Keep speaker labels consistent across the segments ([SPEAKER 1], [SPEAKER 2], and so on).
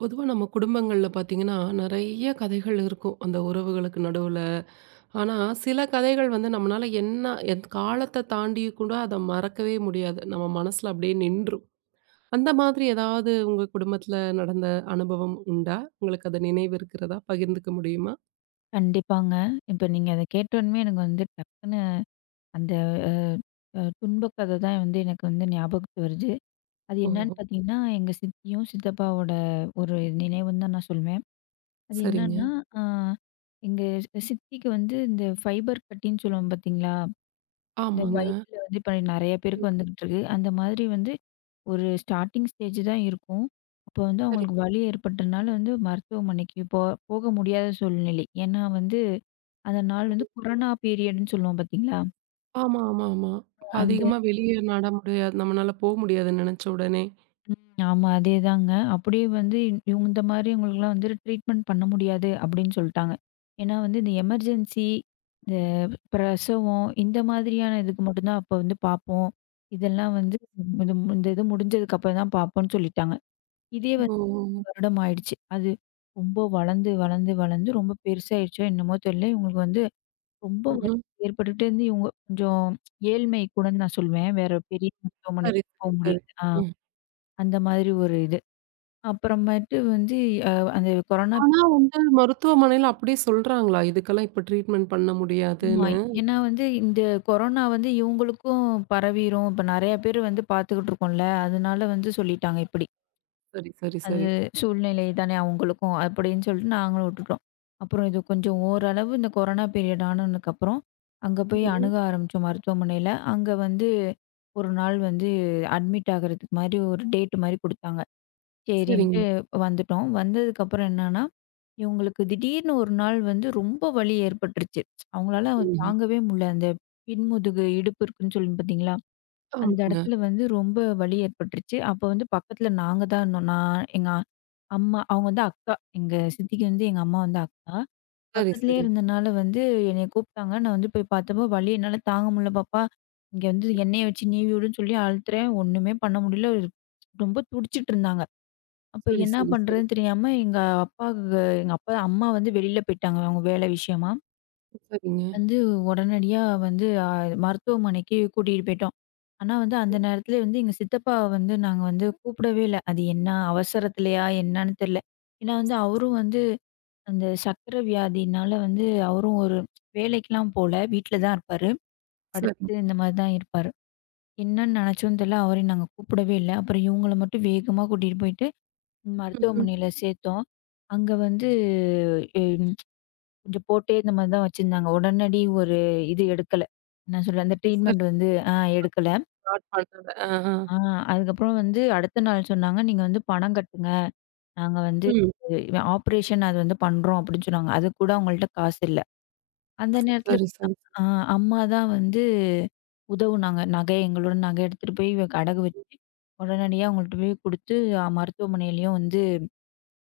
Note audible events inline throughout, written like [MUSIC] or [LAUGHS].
[SPEAKER 1] பொதுவா நம்ம குடும்பங்கள்ல பார்த்தீங்கன்னா, நெறைய கதைகள் இருக்கும் அந்த உறவுகளுக்கு நடுவுல. ஆனா, சில கதைகள் வந்து நம்மனால என்ன காலத்த தாண்டி கூட அத மறக்கவே முடியாது. நம்ம மனசுல அப்படியே நின்றும். அந்த மாதிரி ஏதாவது உங்க குடும்பத்துல நடந்த அனுபவம் உண்டா? உங்களுக்கு அது நினைவு இருக்கிறதா? பகிர்ந்துக்க முடியுமா?
[SPEAKER 2] கண்டிப்பாங்க. இப்ப நீங்க அத கேட்டோனமே எனக்கு வந்து டக்குனு அந்த அ அ துன்ப கதை தான் வந்து எனக்கு வந்து ஞாபகத்துக்கு வருது. அது என்னன்னு
[SPEAKER 1] ஓஹோ!
[SPEAKER 2] பார்த்தீங்கன்னா, எங்க சித்தியும், சித்தப்பாவோட ஒரு நினைவுன்னு தான் நான் சொல்வேன். அது
[SPEAKER 1] சரிங்க.
[SPEAKER 2] என்னன்னா, ம். ஆ எங்க சித்திக்கு வந்து இந்த ஃபைபர் கட்டின்னு சொல்லுவோம் பார்த்தீங்களா? இந்த
[SPEAKER 1] ஆமாங்க.
[SPEAKER 2] வயித்துல வந்து இப்ப நெறைய பேருக்கு வந்துகிட்டு இருக்கு. அந்த மாதிரி வந்து ஒரு ஸ்டார்ட்டிங் ஸ்டேஜ் தான் இருக்கும். அப்போ வந்து
[SPEAKER 1] சரி.
[SPEAKER 2] அவங்களுக்கு வலி ஏற்பட்டனால வந்து மருத்துவமனைக்கு போக முடியாத சூழ்நிலை. ஏன்னா வந்து அந்த நாள் வந்து கொரோனா பீரியடுன்னு சொல்லுவோம் பார்த்தீங்களா?
[SPEAKER 1] ஆமா, ஆமா, ஆமா. இப்ப
[SPEAKER 2] அந்த
[SPEAKER 1] அதிகமா வெளிய நட முடியாது. நம்மனால போ முடியாதுன்னு நெனச்ச உடனே.
[SPEAKER 2] ம். ஆமா அதேதாங்க. அப்படியே வந்து இந்த மாரி இவங்களுக்குலாம் வந்து ட்ரீட்மெண்ட் பண்ண முடியாது அப்படின்னு சொல்ட்டாங்க. ஏன்னா வந்து இந்த எமர்ஜென்சி, இந்த பிரசவம் இந்த மாதிரியான இதுக்கு மட்டும் தான் அப்ப வந்து பார்ப்போம். இதெல்லாம் வந்து இது முடிஞ்சதுக்கு அப்புறம் தான் பார்ப்போம்ன்னு சொல்லிட்டாங்க. இதே
[SPEAKER 1] ஓ!
[SPEAKER 2] வந்து 2 வருடம் ஆயிடுச்சு. அது ரொம்ப வளர்ந்து, வளர்ந்து, வளர்ந்து ரொம்ப பெருசாயிடுச்சோ என்னமோ தெரியல. இவங்களுக்கு வந்து ரொம்ப வலி
[SPEAKER 1] ம்ஹ்ம்.
[SPEAKER 2] ஏற்பட்டுட்டே இருந்து இவங்க கொஞ்சம் ஏழ்மை கூடன்னு நான் சொல்வேன். வேற பெரிய மருத்துவமனைக்கு
[SPEAKER 1] சரி,
[SPEAKER 2] போ
[SPEAKER 1] சரி, சரி.
[SPEAKER 2] முடியல. அந்த மாதிரி ஒரு இது. அப்புறமேட்டு வந்து அ அந்த கொரோனா பீ-
[SPEAKER 1] ஆனா வந்து மருத்துவமனையில அப்படியே சொல்றாங்களா? இதுக்கெல்லாம் இப்ப ட்ரீட்மெண்ட் பண்ண
[SPEAKER 2] ஆமா.
[SPEAKER 1] முடியாதுன்னு.
[SPEAKER 2] ஏன்னா வந்து இந்த கொரோனா வந்து இவங்களுக்கும் பரவிரும். இப்ப நெறைய பேர் வந்து பார்த்துக்கிட்டு இருக்கோம்ல. அதனால வந்து சொல்லிட்டாங்க இப்டி.
[SPEAKER 1] சரி, சரி, சரி.
[SPEAKER 2] அது சூழ்நிலை தானே அவங்களுக்கும் அப்படின்னு சொல்லிட்டு நாங்களும் விட்டுட்டோம். அப்புறம் இது கொஞ்சம் ஓரளவு இந்த கொரோனா பீரியட் ஆனதுக்கப்புறம், அங்க போய்
[SPEAKER 1] ம்ஹ்ம்.
[SPEAKER 2] அணுக ஆரம்பிச்சோம் மருத்துவமனையில. அங்க வந்து ஒரு நாள் வந்து அட்மிட் ஆகுறதுக்கு மாரி ஒரு டேட் மாரி குடுத்தாங்க.
[SPEAKER 1] சரிங்க.
[SPEAKER 2] சரின்ட்டு வந்துட்டோம். வந்ததுக்கப்புறம் என்னன்னா, இவங்களுக்கு திடீர்னு ஒரு நாள் வந்து ரொம்ப வலி ஏற்பட்டுருச்சு. அவங்களால
[SPEAKER 1] ம்ஹ்ம்.
[SPEAKER 2] தாங்கவே முடியல. அந்த பின்முதுகு இடுப்பு இருக்குன்னு சொல்லி பார்த்தீங்களா? அந்த
[SPEAKER 1] ஆமாங்க.
[SPEAKER 2] இடத்துல வந்து ரொம்ப வலி ஏற்பட்டுருச்சு. அப்போ வந்து பக்கத்துல நாங்க தான் இருந்தோம். நான், எங்க அம்மா அவங்க வந்து அக்கா. எங்க சித்திக்கு வந்து எங்க அம்மா வந்து அக்கா.
[SPEAKER 1] சரி,
[SPEAKER 2] பக்கத்துலயே
[SPEAKER 1] சரி.
[SPEAKER 2] இருந்தனால வந்து என்னைய கூப்பிட்டாங்க. நான் வந்து போய் பார்த்தப்போ, "வலி என்னால தாங்க முடியல பாப்பா. இங்க வந்து எண்ணெய வச்சு நீவி விடுன்னு" சொல்லி அழுத்துறேன். ஒண்ணுமே பண்ண முடியல. ரொம்ப துடிச்சிட்டு இருந்தாங்க. அப்ப
[SPEAKER 1] சரி,
[SPEAKER 2] என்ன
[SPEAKER 1] சரி, சரி.
[SPEAKER 2] பண்றதுன்னு தெரியாம எங்க அப்பாவுக்கு எங்க அப்பா அம்மா வந்து வெளியில போயிட்டாங்க. அவங்க வேலை விஷயமா.
[SPEAKER 1] சரிங்க.
[SPEAKER 2] வந்து உடனடியா வந்து அ மருத்துவமனைக்கு கூட்டிட்டு போயிட்டோம். ஆனா வந்து அந்த நேரத்துல வந்து எங்க சித்தப்பாவ வந்து நாங்க வந்து கூப்பிடவே இல்ல. அது என்ன அவசரத்துலயா என்னன்னு தெரியல. ஏன்னா வந்து அவரும் வந்து அந்த சர்க்கரை வியாதினால வந்து அவரும் ஒரு வேலைக்கெல்லாம் போல. வீட்ல தான் இருப்பாரு.
[SPEAKER 1] சரி.
[SPEAKER 2] படுத்து இந்த மாதிரி தான் இருப்பாரு. என்னன்னு நினைச்சோம்னு தெரியல. அவரையும் நாங்க கூப்பிடவே இல்ல. அப்புறம் இவங்கள மட்டும் வேகமா கூட்டிட்டு போயிட்டு
[SPEAKER 1] ம்ஹ்ம்.
[SPEAKER 2] மருத்துவமனையில சேர்த்தோம். அங்க வந்து கொஞ்சம் போட்டே இந்த மாதிரி தான் வச்சிருந்தாங்க. உடனடி ஒரு இது எடுக்கல. நான் சொல்ல அந்த
[SPEAKER 1] சரி.
[SPEAKER 2] ட்ரீட்மெண்ட் வந்து எடுக்கல.
[SPEAKER 1] ஸ்டார்ட் பண்ணல. ஆஹா.
[SPEAKER 2] ஆ அதுக்கப்புறம் வந்து அடுத்த நாள் சொன்னாங்க, "நீங்க வந்து பணம் கட்டுங்க. நாங்க வந்து
[SPEAKER 1] ம்.
[SPEAKER 2] ஆப்ரேஷன் அது வந்து பண்றோம்" அப்படின்னு சொன்னாங்க. அதுக்கு கூட அவங்கள்ட்ட காசு இல்ல. அந்த நேரத்துல
[SPEAKER 1] சரி, சரி.
[SPEAKER 2] ஆ அம்மா தான் வந்து உதவுனாங்க. எங்களோட நகை எடுத்துட்டு போய் இவ அடகு வச்சு, உடனடியா அவங்கள்ட்ட போய் குடுத்து மருத்துவமனையிலயும் வந்து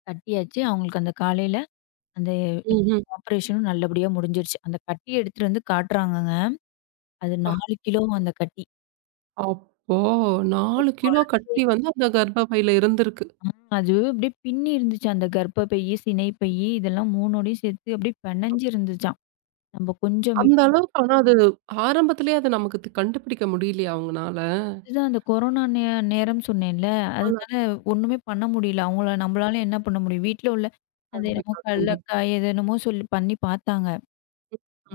[SPEAKER 2] கட்டியாச்சு. அவங்களுக்கு அந்த காலையில அந்த
[SPEAKER 1] ம்ஹ்ம்.
[SPEAKER 2] ஆப்ரேஷனும் நல்லபடியா முடிஞ்சிருச்சு. அந்த கட்டி எடுத்துட்டு வந்து காட்டுறாங்கங்க. அது
[SPEAKER 1] அப்பா!
[SPEAKER 2] 4 கிலோ அந்த கட்டி.
[SPEAKER 1] அப்போ 4 கிலோ
[SPEAKER 2] குழந்தை
[SPEAKER 1] கட்டி வந்து அந்த கர்ப்பப்பையில இருந்திருக்கு.
[SPEAKER 2] அது அப்படியே பின்னி இருந்துச்சு. அந்த கர்ப்பப்பையி, சினைப்பையி இதெல்லாம் 3டையும் சேர்த்து அப்படியே பெனஞ்சு இருந்துச்சாம். நம்ம கொஞ்சம்
[SPEAKER 1] அந்த அளவுக்கு ஆனா அது ஆரம்பத்திலேயே அது நமக்கு கண்டுபிடிக்க முடியலையா அவங்கனால?
[SPEAKER 2] விட்டுறது அந்த கொரோனா நேரம் சொன்னேன்ல.
[SPEAKER 1] ஆனா
[SPEAKER 2] அதனால ஒண்ணுமே பண்ண முடியல. அவங்கள நம்மளால என்ன பண்ண முடியும்? வீட்ல உள்ள அது என்னமோ
[SPEAKER 1] கண்டிப்பா, கண்டிப்பா.
[SPEAKER 2] கல்லக்காய் எது என்னமோ சொல்லி பண்ணி பார்த்தாங்க.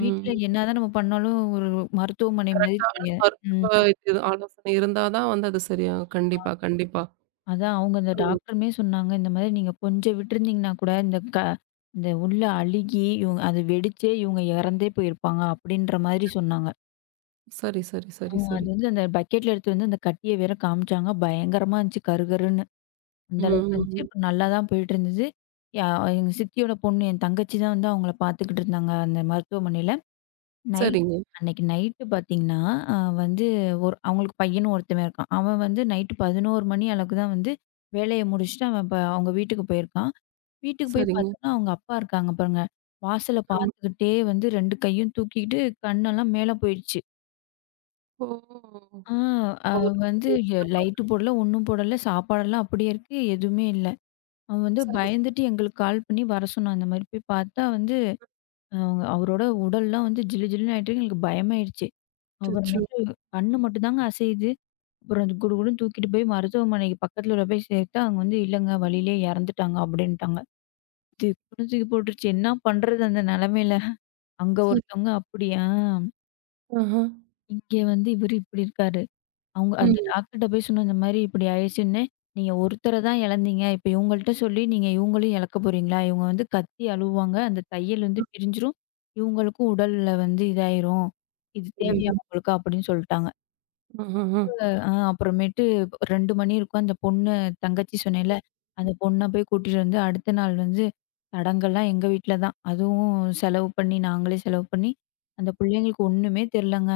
[SPEAKER 2] வீட்ல என்னதான் நம்ம பண்ணாலும் ஒரு மருத்துவமனை மாரி
[SPEAKER 1] கரெக்டான
[SPEAKER 2] தெரிய ம்.
[SPEAKER 1] மருத்துவ இது ஆலோசனை இருந்தா தான் வந்து அது சரியாகும். கண்டிப்பா, கண்டிப்பா.
[SPEAKER 2] அதான் அவங்க அந்த
[SPEAKER 1] சொல்லுங்க.
[SPEAKER 2] டாக்டருமே சொன்னாங்க, இந்த மாதிரி நீங்க கொஞ்சம் விட்டுருந்தீங்கன்னா கூட, இந்த உள்ள அழுகி, இவங்க அது வெடிச்சே இவங்க இறந்தே போயிருப்பாங்க, அப்படின்ற மாதிரி சொன்னாங்க.
[SPEAKER 1] சரி, சரி,
[SPEAKER 2] ஆ
[SPEAKER 1] சரி, சரி.
[SPEAKER 2] அது வந்து அந்த பக்கெட்ல எடுத்து வந்து அந்த கட்டிய வேற காமிச்சாங்க. பயங்கரமா இருந்துச்சு கருகருன்னு. அந்த
[SPEAKER 1] ம்,
[SPEAKER 2] அளவுக்கு
[SPEAKER 1] ம்,
[SPEAKER 2] இருந்துச்சு.
[SPEAKER 1] ம்.
[SPEAKER 2] அப்புறம் நல்லா தான் போயிட்டு இருந்தது. யா எங்க சித்தியோட பொண்ணு, என் தங்கச்சி தான் வந்து அவங்கள பார்த்துக்கிட்டு இருந்தாங்க, அந்த மருத்துவமனையில. நைட்
[SPEAKER 1] சரிங்க,
[SPEAKER 2] அன்னைக்கு நைட்டு பார்த்தீங்கன்னா, அ வந்து ஒரு அவங்களுக்கு பையனும் ஒருத்தவன் இருக்கான். அவன் வந்து நைட்டு 11 மணி அளவுக்கு தான் வந்து வேலைய முடிச்சுட்டு அவன் இப்ப அவங்க வீட்டுக்கு போயிருக்கான். வீட்டுக்கு போய்
[SPEAKER 1] சரிங்க.
[SPEAKER 2] பார்த்தோம்னா, அவங்க அப்பா இருக்காங்க பாருங்க. வாசல
[SPEAKER 1] ஆமா.
[SPEAKER 2] பார்த்துக்கிட்டே வந்து 2 கையும் தூக்கிக்கிட்டு கண்ணெல்லாம் மேல போயிடுச்சு.
[SPEAKER 1] ஓ!
[SPEAKER 2] ஆ அது வந்து
[SPEAKER 1] அவருக்கு [LAUGHS]
[SPEAKER 2] லைட்டு போடல, ஒண்ணும் போடல. சாப்பாடெல்லாம் அப்படியே இருக்கு. எதுவுமே இல்ல. அவன் வந்து
[SPEAKER 1] [UNINTELLIGIBLE] சரி.
[SPEAKER 2] பயந்துட்டு எங்களுக்கு கால் பண்ணி வர சொன்னான். அந்த மாரி போய் பார்த்தா வந்து அவங்க அவரோட உடல்லாம் வந்து ஜிலு ஜிலுன்னு ஆயிட்டு இருக்கு. எங்களுக்கு பயமாயிடுச்சு.
[SPEAKER 1] அச்சச்சோ!
[SPEAKER 2] அப்புறமேட்டு கண்ணு மட்டும் தாங்க அசையுது. அப்புறம் அது குடுகுடுன்னு தூக்கிட்டு போய் மருத்துவமனைக்கு பக்கத்துல கொண்டு போய் சேர்த்தா, அங்க வந்து இல்லங்க வழியிலே இறந்துட்டாங்க அப்டின்ட்டாங்க. திக்குன்னு தூக்கி போட்டுருச்சு. என்ன பண்றது அந்த நெலமையில? அங்க
[SPEAKER 1] சரி.
[SPEAKER 2] ஒருத்தவங்க அப்படியா?
[SPEAKER 1] ஆஹா.
[SPEAKER 2] இங்க வந்து இவரு இப்படி இருக்காரு. அவங்க அந்த
[SPEAKER 1] ம்.
[SPEAKER 2] டாக்டர்ட்ட போய் சொன்னேன், இந்த மாரி இப்படி ஆயிடுச்சுன்னே. நீங்க ஒருத்தர தான் இழந்தீங்க. இப்ப இவங்கள்ட்ட சொல்லி நீங்க இவங்களையும் இழக்க போறீங்களா? இவங்க வந்து கத்தி அழுவாங்க. அந்த தையல் வந்து பிரிஞ்சிரும். இவங்களுக்கும் உடல்ல வந்து இதாயிரும். இது தேவையா
[SPEAKER 1] ஐயய்யோ!
[SPEAKER 2] உங்களுக்கு? அப்படின்னு சொல்ட்டாங்க.
[SPEAKER 1] ஆஹஹா.
[SPEAKER 2] அ அப்புறமேட்டு 2 மணி இருக்கும். அந்த பொண்ணு தங்கச்சி சொன்னேன்ல, அந்த பொண்ண போய் கூட்டிட்டு வந்து அடுத்த நாள் வந்து சடங்கெல்லாம் எங்க வீட்ல தான். அதுவும் செலவு பண்ணி நாங்களே செலவு பண்ணி, அந்த பிள்ளைங்களுக்கு ஒண்ணுமே தெரிலங்க.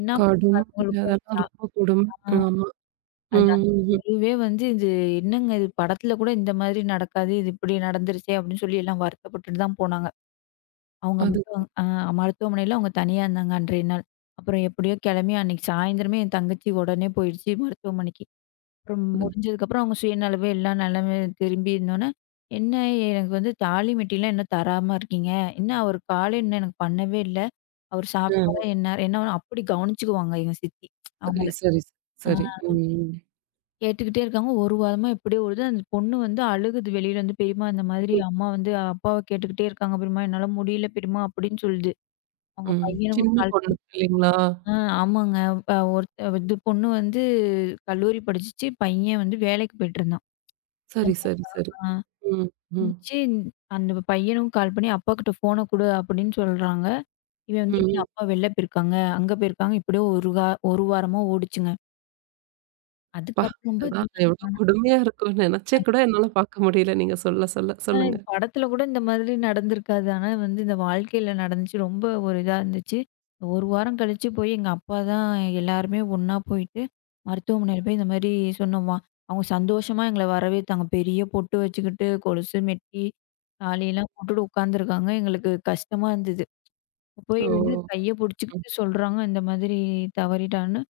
[SPEAKER 2] என்ன பண்ணுங்க
[SPEAKER 1] கடும்.
[SPEAKER 2] அதுங்களுக்கும்?
[SPEAKER 1] அதெல்லாம்
[SPEAKER 2] சா
[SPEAKER 1] ரொம்ப கொடுமை.
[SPEAKER 2] ஆ
[SPEAKER 1] ஆமா. ம்,
[SPEAKER 2] அது அந்த
[SPEAKER 1] ம், ம்.
[SPEAKER 2] தெருவே வந்து இது என்னங்க இது படத்துல கூட இந்த மாதிரி நடக்காது. இது இப்படி நடந்துருச்சே அப்படின்னு சொல்லி எல்லாம் வருத்தப்பட்டுட்டு தான் போனாங்க. அவங்க
[SPEAKER 1] அதுதான்,
[SPEAKER 2] மட்டும் மருத்துவமனையில அவங்க தனியா இருந்தாங்க அன்றைய நாள். அப்புறம் எப்படியோ கிளம்பி அன்னைக்கு சாயந்தரமே என் தங்கச்சி உடனே போயிடுச்சு மருத்துவமனைக்கு. அப்புறம்
[SPEAKER 1] அதுதான்.
[SPEAKER 2] முடிஞ்சதுக்கப்புறம் அவங்க சுயநலவே எல்லாம் நலமே திரும்பி இருந்தோன்னே, "என்ன எனக்கு வந்து தாலி மெட்டிலாம் இன்னும் தராம இருக்கீங்க? என்ன அவரு காலே இன்னும் எனக்கு பண்ணவே இல்ல. அவரு
[SPEAKER 1] ஆ.
[SPEAKER 2] சாப்பிட்டாரா என்ன?" ஏன்னா அப்படி கவனிச்சுக்குவாங்க எங்க சித்தி
[SPEAKER 1] சரி,
[SPEAKER 2] அவங்கள.
[SPEAKER 1] சரி,
[SPEAKER 2] ஆ
[SPEAKER 1] சரி. ம்.
[SPEAKER 2] கேட்டுக்கிட்டே இருக்காங்க. ஒரு வாரமா இப்படியே ஓடுது. அந்த பொண்ணு வந்து அழுகுது வெளியில வந்து, "பெரியம்மா இந்த மாதிரி
[SPEAKER 1] ம்,
[SPEAKER 2] அம்மா வந்து அப்பாவ கேட்டுக்கிட்டே இருக்காங்க பெரியம்மா. என்னால முடியல பெரியம்மா" அப்படின்னு சொல்லுது. அவங்க
[SPEAKER 1] ம்.
[SPEAKER 2] பையனுக்கும்
[SPEAKER 1] சின்ன
[SPEAKER 2] கால்
[SPEAKER 1] பொண்ணு
[SPEAKER 2] பண்ணி
[SPEAKER 1] இல்லைங்களா?
[SPEAKER 2] ஆ ஆமாங்க. ஒருத்த இது பொண்ணு வந்து கல்லூரி படிச்சுச்சு. பையன் வந்து வேலைக்கு போயிட்டுருந்தான்.
[SPEAKER 1] சரி, சரி, சரி. ம், ம்,
[SPEAKER 2] வச்சு அந்த பையனும் கால் பண்ணி, "அப்பாகிட்ட ஃபோன குடு" அப்படின்னு சொல்றாங்க. இவன் வந்து, "இல்ல
[SPEAKER 1] ம்.
[SPEAKER 2] அப்பா வெளில போயிருக்காங்க, அங்க போயிருக்காங்க." இப்படியே ஒரு 1 வாரமா ஓடுச்சுங்க.
[SPEAKER 1] அப்பா!
[SPEAKER 2] அதுக்கப்புறம்
[SPEAKER 1] இதெல்லாம்
[SPEAKER 2] பார்த்தீங்கன்னா
[SPEAKER 1] எவ்ளோ கொடுமையா இருக்கும். நெனச்சே
[SPEAKER 2] அ
[SPEAKER 1] கூட என்னால பார்க்க முடியல. நீங்க சொல்ல சொல்ல.
[SPEAKER 2] அதான்
[SPEAKER 1] சொல்லுங்க.
[SPEAKER 2] படத்துல கூட இந்த மாதிரி நடந்திருக்காது. ஆனா வந்து இந்த வாழ்க்கையில நடந்துச்சு. ரொம்ப ஒரு இதா இருந்துச்சு. 1 வாரம் கழிச்சு போய் எங்க அப்பா தான் எல்லாருமே ஒண்ணா போயிட்டு, மருத்துவமனையில போய் இந்த மாரி சொன்னோமா. அவங்க சந்தோஷமா எங்கள வரவேத்தாங்க. பெரிய பொட்டு வச்சுக்கிட்டு, கொலுசு, மெட்டி, தாலிலாம் போட்டுட்டு உட்காந்துருக்காங்க. எங்களுக்கு கஷ்டமா இருந்தது.
[SPEAKER 1] ஓ!
[SPEAKER 2] போய் வந்து கைய
[SPEAKER 1] ம்.
[SPEAKER 2] புடிச்சுக்கிட்டு சொல்றாங்க, இந்த மாதிரி தவறிட்டான்னு.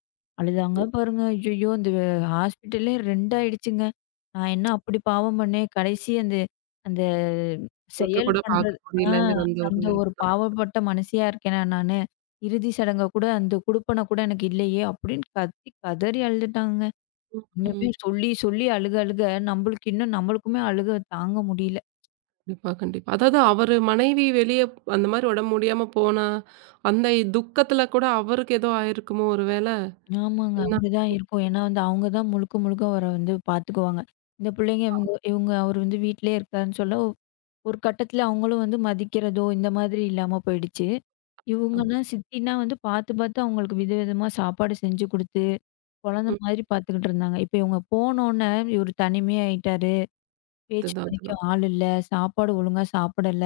[SPEAKER 2] அழுதாங்க
[SPEAKER 1] ம்.
[SPEAKER 2] பாருங்க. ஐயய்யோ! அந்த ஹாஸ்பிட்டலே 2 ஆயிடுச்சுங்க. நான் என்ன அப்படி பாவம் பண்ணேன்? கடைசி அந்த அந்த
[SPEAKER 1] முகத்த
[SPEAKER 2] செயல்
[SPEAKER 1] கூட
[SPEAKER 2] பண்றது
[SPEAKER 1] பார்க்க
[SPEAKER 2] ஆ
[SPEAKER 1] முடியலங்கிற அந்த ஒரு
[SPEAKER 2] அந்த ஒரு
[SPEAKER 1] இதுதான்.
[SPEAKER 2] பாவப்பட்ட மனசியா இருக்கேனா நானு? இறுதி சடங்க கூட அந்த குடுப்பன கூட எனக்கு இல்லையே! அப்படின்னு கத்தி கதறி அழுதுட்டாங்கங்க.
[SPEAKER 1] ம். ம்.
[SPEAKER 2] இன்னுமே சொல்லி சொல்லி அழுக அழுக நம்மளுக்கு நம்மளுக்குமே அழுக தாங்க முடியல.
[SPEAKER 1] கண்டிப்பா, கண்டிப்பா. அதாவது அவரு மனைவி வெளிய அந்த மாரி உடம்பு முடியாம போனா, அந்த துக்கத்துல கூட அவருக்கு ஏதோ ஆயிருக்குமோ ஒரு வேள?
[SPEAKER 2] ஆமாங்க.
[SPEAKER 1] என்ன
[SPEAKER 2] அப்படிதான் இருக்கும். ஏன்னா வந்து அவங்க தான் முழுக்க முழுக்க அவர வந்து பார்த்துக்குவாங்க. இந்த பிள்ளைங்க இவங்க இவங்க அவர் வந்து வீட்லயே இருக்காருன்னு சொல்ல, ஒரு கட்டத்தில அவங்களும் வந்து மதிக்கிறதோ, இந்த மாதிரி இல்லாம போயிடுச்சு.
[SPEAKER 1] அர்த்தம்?
[SPEAKER 2] இவங்கன்னா சித்தினா வந்து பார்த்து பார்த்து அவங்களுக்கு விதவிதமா சாப்பாடு செஞ்சு குடுத்து, குழந்தை
[SPEAKER 1] ம்.
[SPEAKER 2] மாதிரி பார்த்துக்கிட்டு இருந்தாங்க. இப்ப இவங்க போனோனே இவரு தனிமையாயிட்டாரு. பேச்சு
[SPEAKER 1] அதுதான்,
[SPEAKER 2] துணைக்கு
[SPEAKER 1] அதுதான்.
[SPEAKER 2] ஆள் இல்ல. சாப்பாடு ஒழுங்கா சாப்பிடல.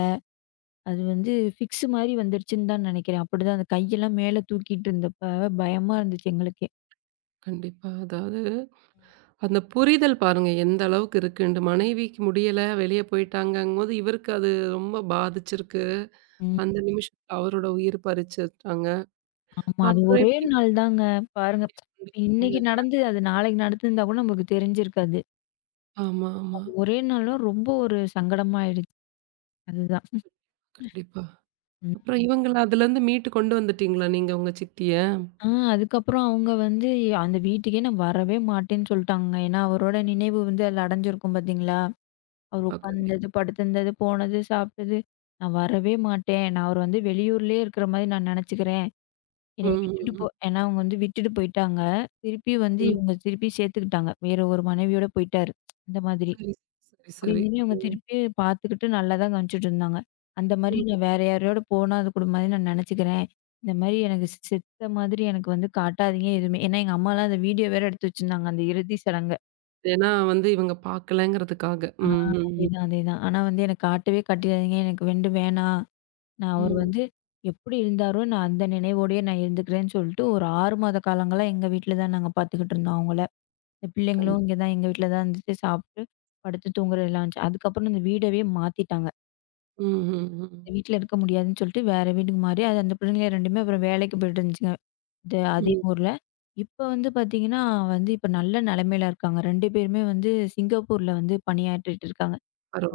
[SPEAKER 2] அது வந்து ஃபிக்ஸ் மாரி வந்துருச்சுன்னு தான் நினைக்கிறேன். அப்படிதான் அந்த கையெல்லாம் மேல தூக்கிட்டு இருந்தப்ப பயமா இருந்துச்சு எங்களுக்கே.
[SPEAKER 1] கண்டிப்பா. அதாவது அந்த புரிதல் பாருங்க எந்த அளவுக்கு இருக்குன்ட்டு. மனைவிக்கு முடியல, வெளிய போயிட்டாங்கங்கும்போது, இவருக்கு அது ரொம்ப பாதிச்சிருக்கு.
[SPEAKER 2] ம்.
[SPEAKER 1] அந்த நிமிஷத்துல அவரோட உயிர் பறிச்சுட்டாங்க.
[SPEAKER 2] ஆமா. அது
[SPEAKER 1] அப்புறம்
[SPEAKER 2] ஒரே
[SPEAKER 1] எப்படி [UNINTELLIGIBLE]
[SPEAKER 2] நாள் தாங்க. பாருங்க. இன்னைக்கு
[SPEAKER 1] கண்டுபிடிச்சீங்க?
[SPEAKER 2] நடந்து அது நாளைக்கு நடந்திருந்தா கூட நமக்கு தெரிஞ்சிருக்காது.
[SPEAKER 1] ஆமா, ஆமா.
[SPEAKER 2] ஒரே நாள்ல ரொம்ப ஒரு சங்கடமா ஆயிடுச்சு. அதுதான்.
[SPEAKER 1] கண்டிப்பா.
[SPEAKER 2] ம்.
[SPEAKER 1] அப்புறம் இவங்கள அதுலருந்து மீட்டு கொண்டு வந்துட்டீங்களா நீங்க உங்க சித்திய?
[SPEAKER 2] அதுக்கப்புறம் அவங்க வந்து அந்த வீட்டுக்கே நான் வரவே மாட்டேன்னு சொல்ட்டாங்க. ஏன்னா அவரோட நினைவு வந்து அதுல அடைஞ்சிருக்கும் பார்த்தீங்களா? அவர்
[SPEAKER 1] ஆ கண்டிப்பா.
[SPEAKER 2] உட்கார்ந்தது, படுத்திருந்தது, போனது, சாப்பிட்டது. நான் வரவே மாட்டேன். நான் அவர் வந்து வெளியூர்லயே இருக்கிற மாரி நான் நினைச்சுக்கிறேன்.
[SPEAKER 1] ம்,
[SPEAKER 2] என்னைய விட்டுட்டு
[SPEAKER 1] ம்,
[SPEAKER 2] போ
[SPEAKER 1] ம்,
[SPEAKER 2] ஏன்னா அவங்க வந்து விட்டுட்டு போயிட்டாங்க. திருப்பி வந்து
[SPEAKER 1] ம்.
[SPEAKER 2] இவங்க திருப்பி சேர்த்துக்கிட்டாங்க. வேற ஒரு மனைவியோட போயிட்டாரு. அந்த மாதிரி.
[SPEAKER 1] சரி, சரி, சரி.
[SPEAKER 2] அப்படின்னு சொல்லி அவங்க
[SPEAKER 1] ஓ!
[SPEAKER 2] திருப்பி பார்த்துக்கிட்டு நல்லா தான் காமிச்சுட்டு இருந்தாங்க. அந்த மாரி
[SPEAKER 1] ம்.
[SPEAKER 2] நான் வேற யாரையோட போனா அது கூட மாதிரி நான் நினச்சுக்கிறேன். இந்த மாரி எனக்கு செத்த மாதிரி எனக்கு வந்து காட்டாதீங்க எதுவுமே. ஏன்னா எங்க அம்மாலாம் அந்த வீடியோ வேற எடுத்து வச்சிருந்தாங்க. அந்த இறுதி சடங்க.
[SPEAKER 1] ஏன்னா வந்து இவங்க பாக்கலங்கிறதுக்காக.
[SPEAKER 2] ஆ
[SPEAKER 1] ம், ம், ம்.
[SPEAKER 2] அதேதான், அதேதான். ஆனா வந்து எனக்கு காட்டவே காட்டிடாதீங்க. எனக்கு வந்து வேணாம். நான் அவர்
[SPEAKER 1] ம்.
[SPEAKER 2] வந்து எப்படி இருந்தாரோ நான் அந்த நினைவோடயே நான் இருந்துக்கிறேன்னு சொல்லிட்டு ஒரு 6 மாத காலங்களா எங்க வீட்ல தான் நாங்க பார்த்துக்கிட்டு இருந்தோம் அவங்கள. இந்த பிள்ளைங்களும்
[SPEAKER 1] கண்டிப்பா.
[SPEAKER 2] இங்க தான் எங்க வீட்ல தான் இருந்துட்டு சாப்பிட்டு, படுத்து தூங்குறது எல்லாம் இருந்துச்சு. அதுக்கப்புறம் இந்த வீடவே மாத்திட்டாங்க.
[SPEAKER 1] ம், ம், ம்.
[SPEAKER 2] வீட்ல இருக்க முடியாதுன்னு சொல்லிட்டு வேற வீட்டுக்கு மாறி, அது அந்த பிள்ளைங்க 2மே அப்புறம் வேலைக்கு போயிட்டு இருந்துச்சுங்க. இது அதே
[SPEAKER 1] ம்.
[SPEAKER 2] ஊர்ல. இப்ப வந்து பார்த்தீங்கன்னா, வந்து இப்ப நல்ல நிலைமையில இருக்காங்க. 2 பேருமே வந்து சிங்கப்பூர்ல வந்து பணியாற்றிட்டு இருக்காங்க.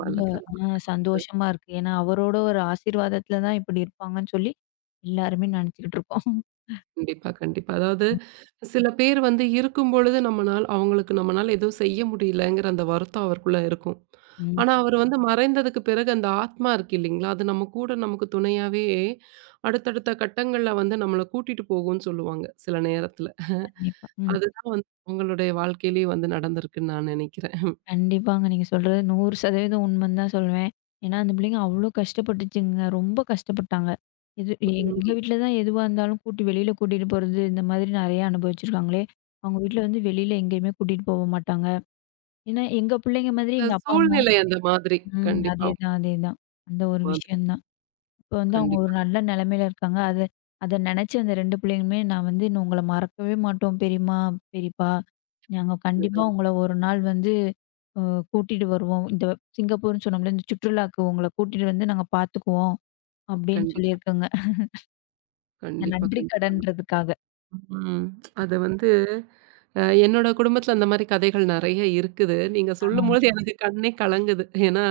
[SPEAKER 2] ரொம்ப அ
[SPEAKER 1] பரவால்ல.
[SPEAKER 2] சந்தோஷமா இருக்கு. ஏன்னா, அவரோட ஒரு ஆசீர்வாதத்துல தான் இப்படி இருப்பாங்கன்னு சொல்லி எல்லாருமே நினைச்சுக்கிட்டு இருக்கோம்.
[SPEAKER 1] கண்டிப்பா, கண்டிப்பா. அதாவது சில பேர் வந்து இருக்கும்பொழுது நம்மனால் அவங்களுக்கு நம்மனால எதுவும் செய்ய முடியலங்கிற அந்த வருத்தம் அவருக்குள்ள இருக்கும்.
[SPEAKER 2] ம்.
[SPEAKER 1] ஆனா, அவரு வந்து மறைந்ததுக்கு பிறகு அந்த ஆத்மா இருக்கு இல்லைங்களா? அது நம்ம கூட நமக்கு துணையாவே அடுத்தடுத்த கட்டங்கள்ல வந்து நம்மள கூட்டிட்டு போகும்ன்னு சொல்லுவாங்க, சில நேரத்துல.
[SPEAKER 2] கண்டிப்பா. ம்.
[SPEAKER 1] அதுதான் வந்து உங்களுடைய வாழ்க்கையிலயும் வந்து நடந்திருக்குன்னு நான் நெனைக்கிறேன்.
[SPEAKER 2] கண்டிப்பாங்க. நீங்க சொல்றது 100% உண்மைன்னு தான் சொல்லுவேன். ஏன்னா, அந்த பிள்ளைங்க அவ்ளோ கஷ்டப்பட்டுச்சுங்க. ரொம்ப கஷ்டப்பட்டாங்க. இது எங்க
[SPEAKER 1] ம்.
[SPEAKER 2] வீட்ல தான் எதுவா இருந்தாலும் கூட்டி வெளியில கூட்டிட்டு போறது, இந்த மாதிரி நெறையா அனுபவிச்சிருக்காங்களே! அவங்க வீட்ல வந்து வெளியில எங்கேயுமே கூட்டிட்டு போக மாட்டாங்க. ஏன்னா, எங்க பிள்ளைங்க மாதிரி
[SPEAKER 1] அந்த
[SPEAKER 2] எங்க அப்பா, அம்மாவும்
[SPEAKER 1] சூழ்நிலை அந்த மாதிரி.
[SPEAKER 2] ம்.
[SPEAKER 1] கண்டிப்பா
[SPEAKER 2] அதேதான், அதேதான். அந்த ஒரு
[SPEAKER 1] மாதிரி.
[SPEAKER 2] விஷயம் தான். இப்ப வந்து அவங்க ஒரு
[SPEAKER 1] கண்டிப்பா.
[SPEAKER 2] நல்ல நிலைமையில இருக்காங்க. அத அத நினைச்சு அந்த 2 பிள்ளைங்களுமே, "நான் வந்து இன்னும் உங்கள மறக்கவே மாட்டோம் பெரியம்மா, பெரியப்பா. நாங்க கண்டிப்பா உங்கள ஒரு நாள் வந்து அ கூட்டிட்டு வருவோம். இந்த சிங்கப்பூர்ன்னு சொன்னோம்ல, இந்த சுற்றுலாக்கு உங்கள கூட்டிட்டு வந்து நாங்க பார்த்துக்குவோம்." அப்படின்னு
[SPEAKER 1] கண்டிப்பா,
[SPEAKER 2] சொல்லியிருக்கங்க. இந்த
[SPEAKER 1] கண்டிப்பா,
[SPEAKER 2] நன்றி
[SPEAKER 1] கண்டிப்பாங்க.
[SPEAKER 2] கடன்றதுக்காக.
[SPEAKER 1] ம். அது வந்து என்னோட குடும்பத்தில அந்த மாரி கதைகள் நெறைய இருக்குது. நீங்க
[SPEAKER 2] ஆ,
[SPEAKER 1] சொல்லும்போது எனக்கு கண்ணே கலங்குது. ஏன்னா,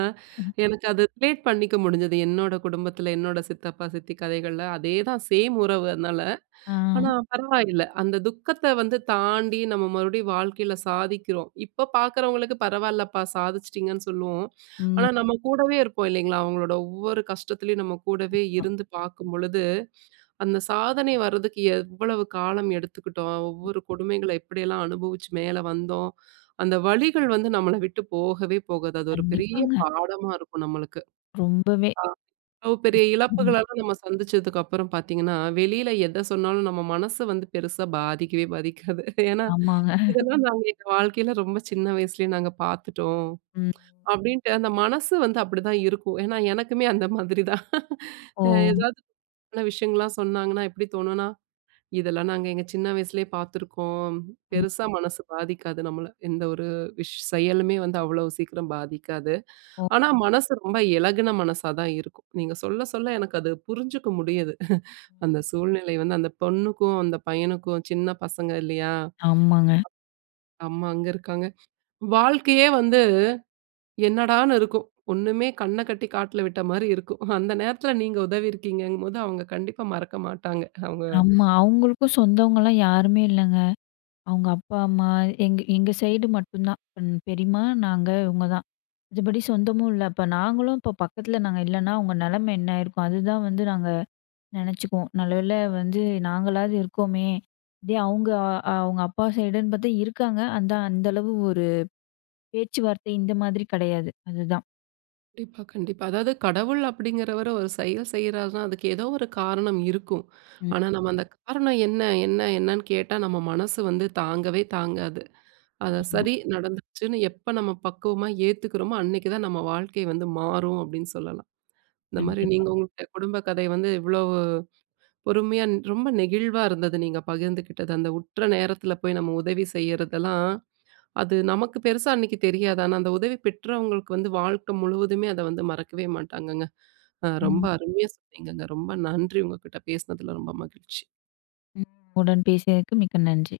[SPEAKER 1] எனக்கு அது ரிலேட் பண்ணிக்க முடிஞ்சது. என்னோட குடும்பத்தில, என்னோட சித்தப்பா, சித்தி கதைகள்ல அதே தான் சேம் உறவு அதனால.
[SPEAKER 2] ஆ,
[SPEAKER 1] ஆனா பரவாயில்ல. அந்த துக்கத்த வந்து தாண்டி நம்ம மறுபடியும் வாழ்க்கையில சாதிக்கிறோம். இப்ப பார்க்குறவங்களுக்கு பரவாயில்லப்பா சாதிச்சுட்டீங்கன்னு சொல்லுவோம். ஆனா
[SPEAKER 2] ம்.
[SPEAKER 1] நம்ம கூடவே இருப்போம் இல்லைங்களா? அவங்களோட ஒவ்வொரு கஷ்டத்துலயும் நம்ம கூடவே
[SPEAKER 2] ஆ,
[SPEAKER 1] இருந்து பார்க்கும்பொழுது, அந்த சாதனை வர்றதுக்கு எவ்வளவு காலம் எடுத்துக்கிட்டோம்? ஒவ்வொரு கொடுமைகள எப்படியெல்லாம் அனுபவிச்சு மேல வந்தோம்? அந்த வலிகள் வந்து நம்மள விட்டு போகவே போகாது. அது ஒரு பெரிய
[SPEAKER 2] கண்டிப்பாங்க.
[SPEAKER 1] பாடமா இருக்கும் நம்மளுக்கு.
[SPEAKER 2] ரொம்பவே
[SPEAKER 1] அவ்வளவு பெரிய
[SPEAKER 2] ம்.
[SPEAKER 1] இழப்புகளெல்லாம் நம்ம சந்திச்சதுக்கு அப்புறம் பார்த்தீங்கன்னா, வெளியில எத சொன்னாலும் நம்ம மனசு வந்து பெருசா பாதிக்கவே பாதிக்காது. ஏன்னா,
[SPEAKER 2] ஆமாங்க.
[SPEAKER 1] இதெல்லாம் நாங்க எங்க வாழ்க்கையில ரொம்ப சின்ன வயசுலயே நாங்க பார்த்துட்டோம்.
[SPEAKER 2] ம்.
[SPEAKER 1] அப்படின்ட்டு அந்த மனசு வந்து அப்படிதான் இருக்கும். ஏன்னா, எனக்குமே அந்த மாதிரி தான்.
[SPEAKER 2] ஓ!
[SPEAKER 1] ஏதாவது சின்ன விஷயங்கள்லாம் சொன்னாங்கன்னா எப்படி தோணும்னா, இதெல்லாம் நாங்க எங்க சின்ன வயசுலயே பார்த்துருக்கோம்.
[SPEAKER 2] ம்.
[SPEAKER 1] பெருசா மனசு பாதிக்காது நம்மள. எந்த ஒரு செயலுமே வந்து அவ்வளவு சீக்கிரம் பாதிக்காது.
[SPEAKER 2] ஓ!
[SPEAKER 1] ஆனா மனசு ரொம்ப இளகுன மனசா தான் இருக்கும். நீங்க சொல்ல சொல்ல எனக்கு அது புரிஞ்சுக்க முடியுது. அந்த சூழ்நிலை வந்து அந்த பொண்ணுக்கும், அந்த பையனுக்கும் சின்ன பசங்க இல்லையா?
[SPEAKER 2] ஆமாங்க.
[SPEAKER 1] அம்மா அங்க இருக்காங்க. வாழ்க்கையே வந்து என்னடான்னு இருக்கும். ஒண்ணுமே கண்ண கட்டி காட்டுல விட்ட மாரி இருக்கும். அந்த நேரத்துல நீங்க உதவி இருக்கீங்கங்கும்போது அவங்க கண்டிப்பா மறக்க மாட்டாங்க. அவங்க
[SPEAKER 2] ஆமா. அவங்களுக்கும் சொந்தவங்கலாம் யாருமே இல்லங்க. அவங்க அப்பா, அம்மா எங்க எங்க சைடு மட்டும் தான். ம் பெரியம்மா, நாங்க, இவங்க தான். மத்தபடி சொந்தமும் இல்ல. அப்ப நாங்களும் இப்ப பக்கத்துல நாங்க இல்லன்னா, அவங்க நிலைமை என்ன ஆயிருக்கும்? அதுதான் வந்து நாங்க நெனச்சுக்குவோம். நல்லவேளை வந்து நாங்களாவது இருக்கோமே! இதே அவங்க அ அ- அவங்க அப்பா சைடுன்னு பார்த்தா இருக்காங்க. அந்த அந்த அளவு ஒரு பேச்சுவார்த்தை இந்த மாதிரி கிடையாது. அதுதான்.
[SPEAKER 1] கண்டிப்பா, கண்டிப்பா. அதாவது கடவுள் அப்படிங்கிறவரு ஒரு செயல் செய்றாருன்னா, அதுக்கு ஏதோ ஒரு காரணம் இருக்கும்.
[SPEAKER 2] ம்.
[SPEAKER 1] ஆனா, நம்ம ம். அந்த காரணம் என்ன, என்னன்னு கேட்டா நம்ம மனசு வந்து தாங்கவே தாங்காது. அத
[SPEAKER 2] ஆமா.
[SPEAKER 1] சரி நடந்துருச்சுன்னு எப்ப நம்ம பக்குவமா ஏத்துக்கிறோமோ, அன்னைக்கு தான் நம்ம வாழ்க்கை வந்து மாறும் அப்படின்னு சொல்லலாம். இந்த மாரி
[SPEAKER 2] கண்டிப்பா.
[SPEAKER 1] நீங்க உங்களுடைய குடும்ப கதை வந்து இவ்வளவு பொறுமையா, ரொம்ப நெகிழ்வா இருந்தது நீங்க பகிர்ந்துக்கிட்டது. அந்த உற்ற நேரத்துல போய் நம்ம உதவி செய்யறதெல்லாம் அது நமக்கு பெருசா அன்னைக்கு தெரியாது. ஆனா அந்த உதவி பெற்றவங்களுக்கு வந்து வாழ்க்கை முழுவதுமே அத வந்து மறக்கவே மாட்டாங்கங்க. ரொம்ப
[SPEAKER 2] ம்.
[SPEAKER 1] அருமையா சொன்னீங்கங்க. ரொம்ப நன்றி உங்ககிட்ட பேசினதுல ரொம்ப மகிழ்ச்சி.
[SPEAKER 2] ம். உடன் பேசியதற்கு மிக்க நன்றி.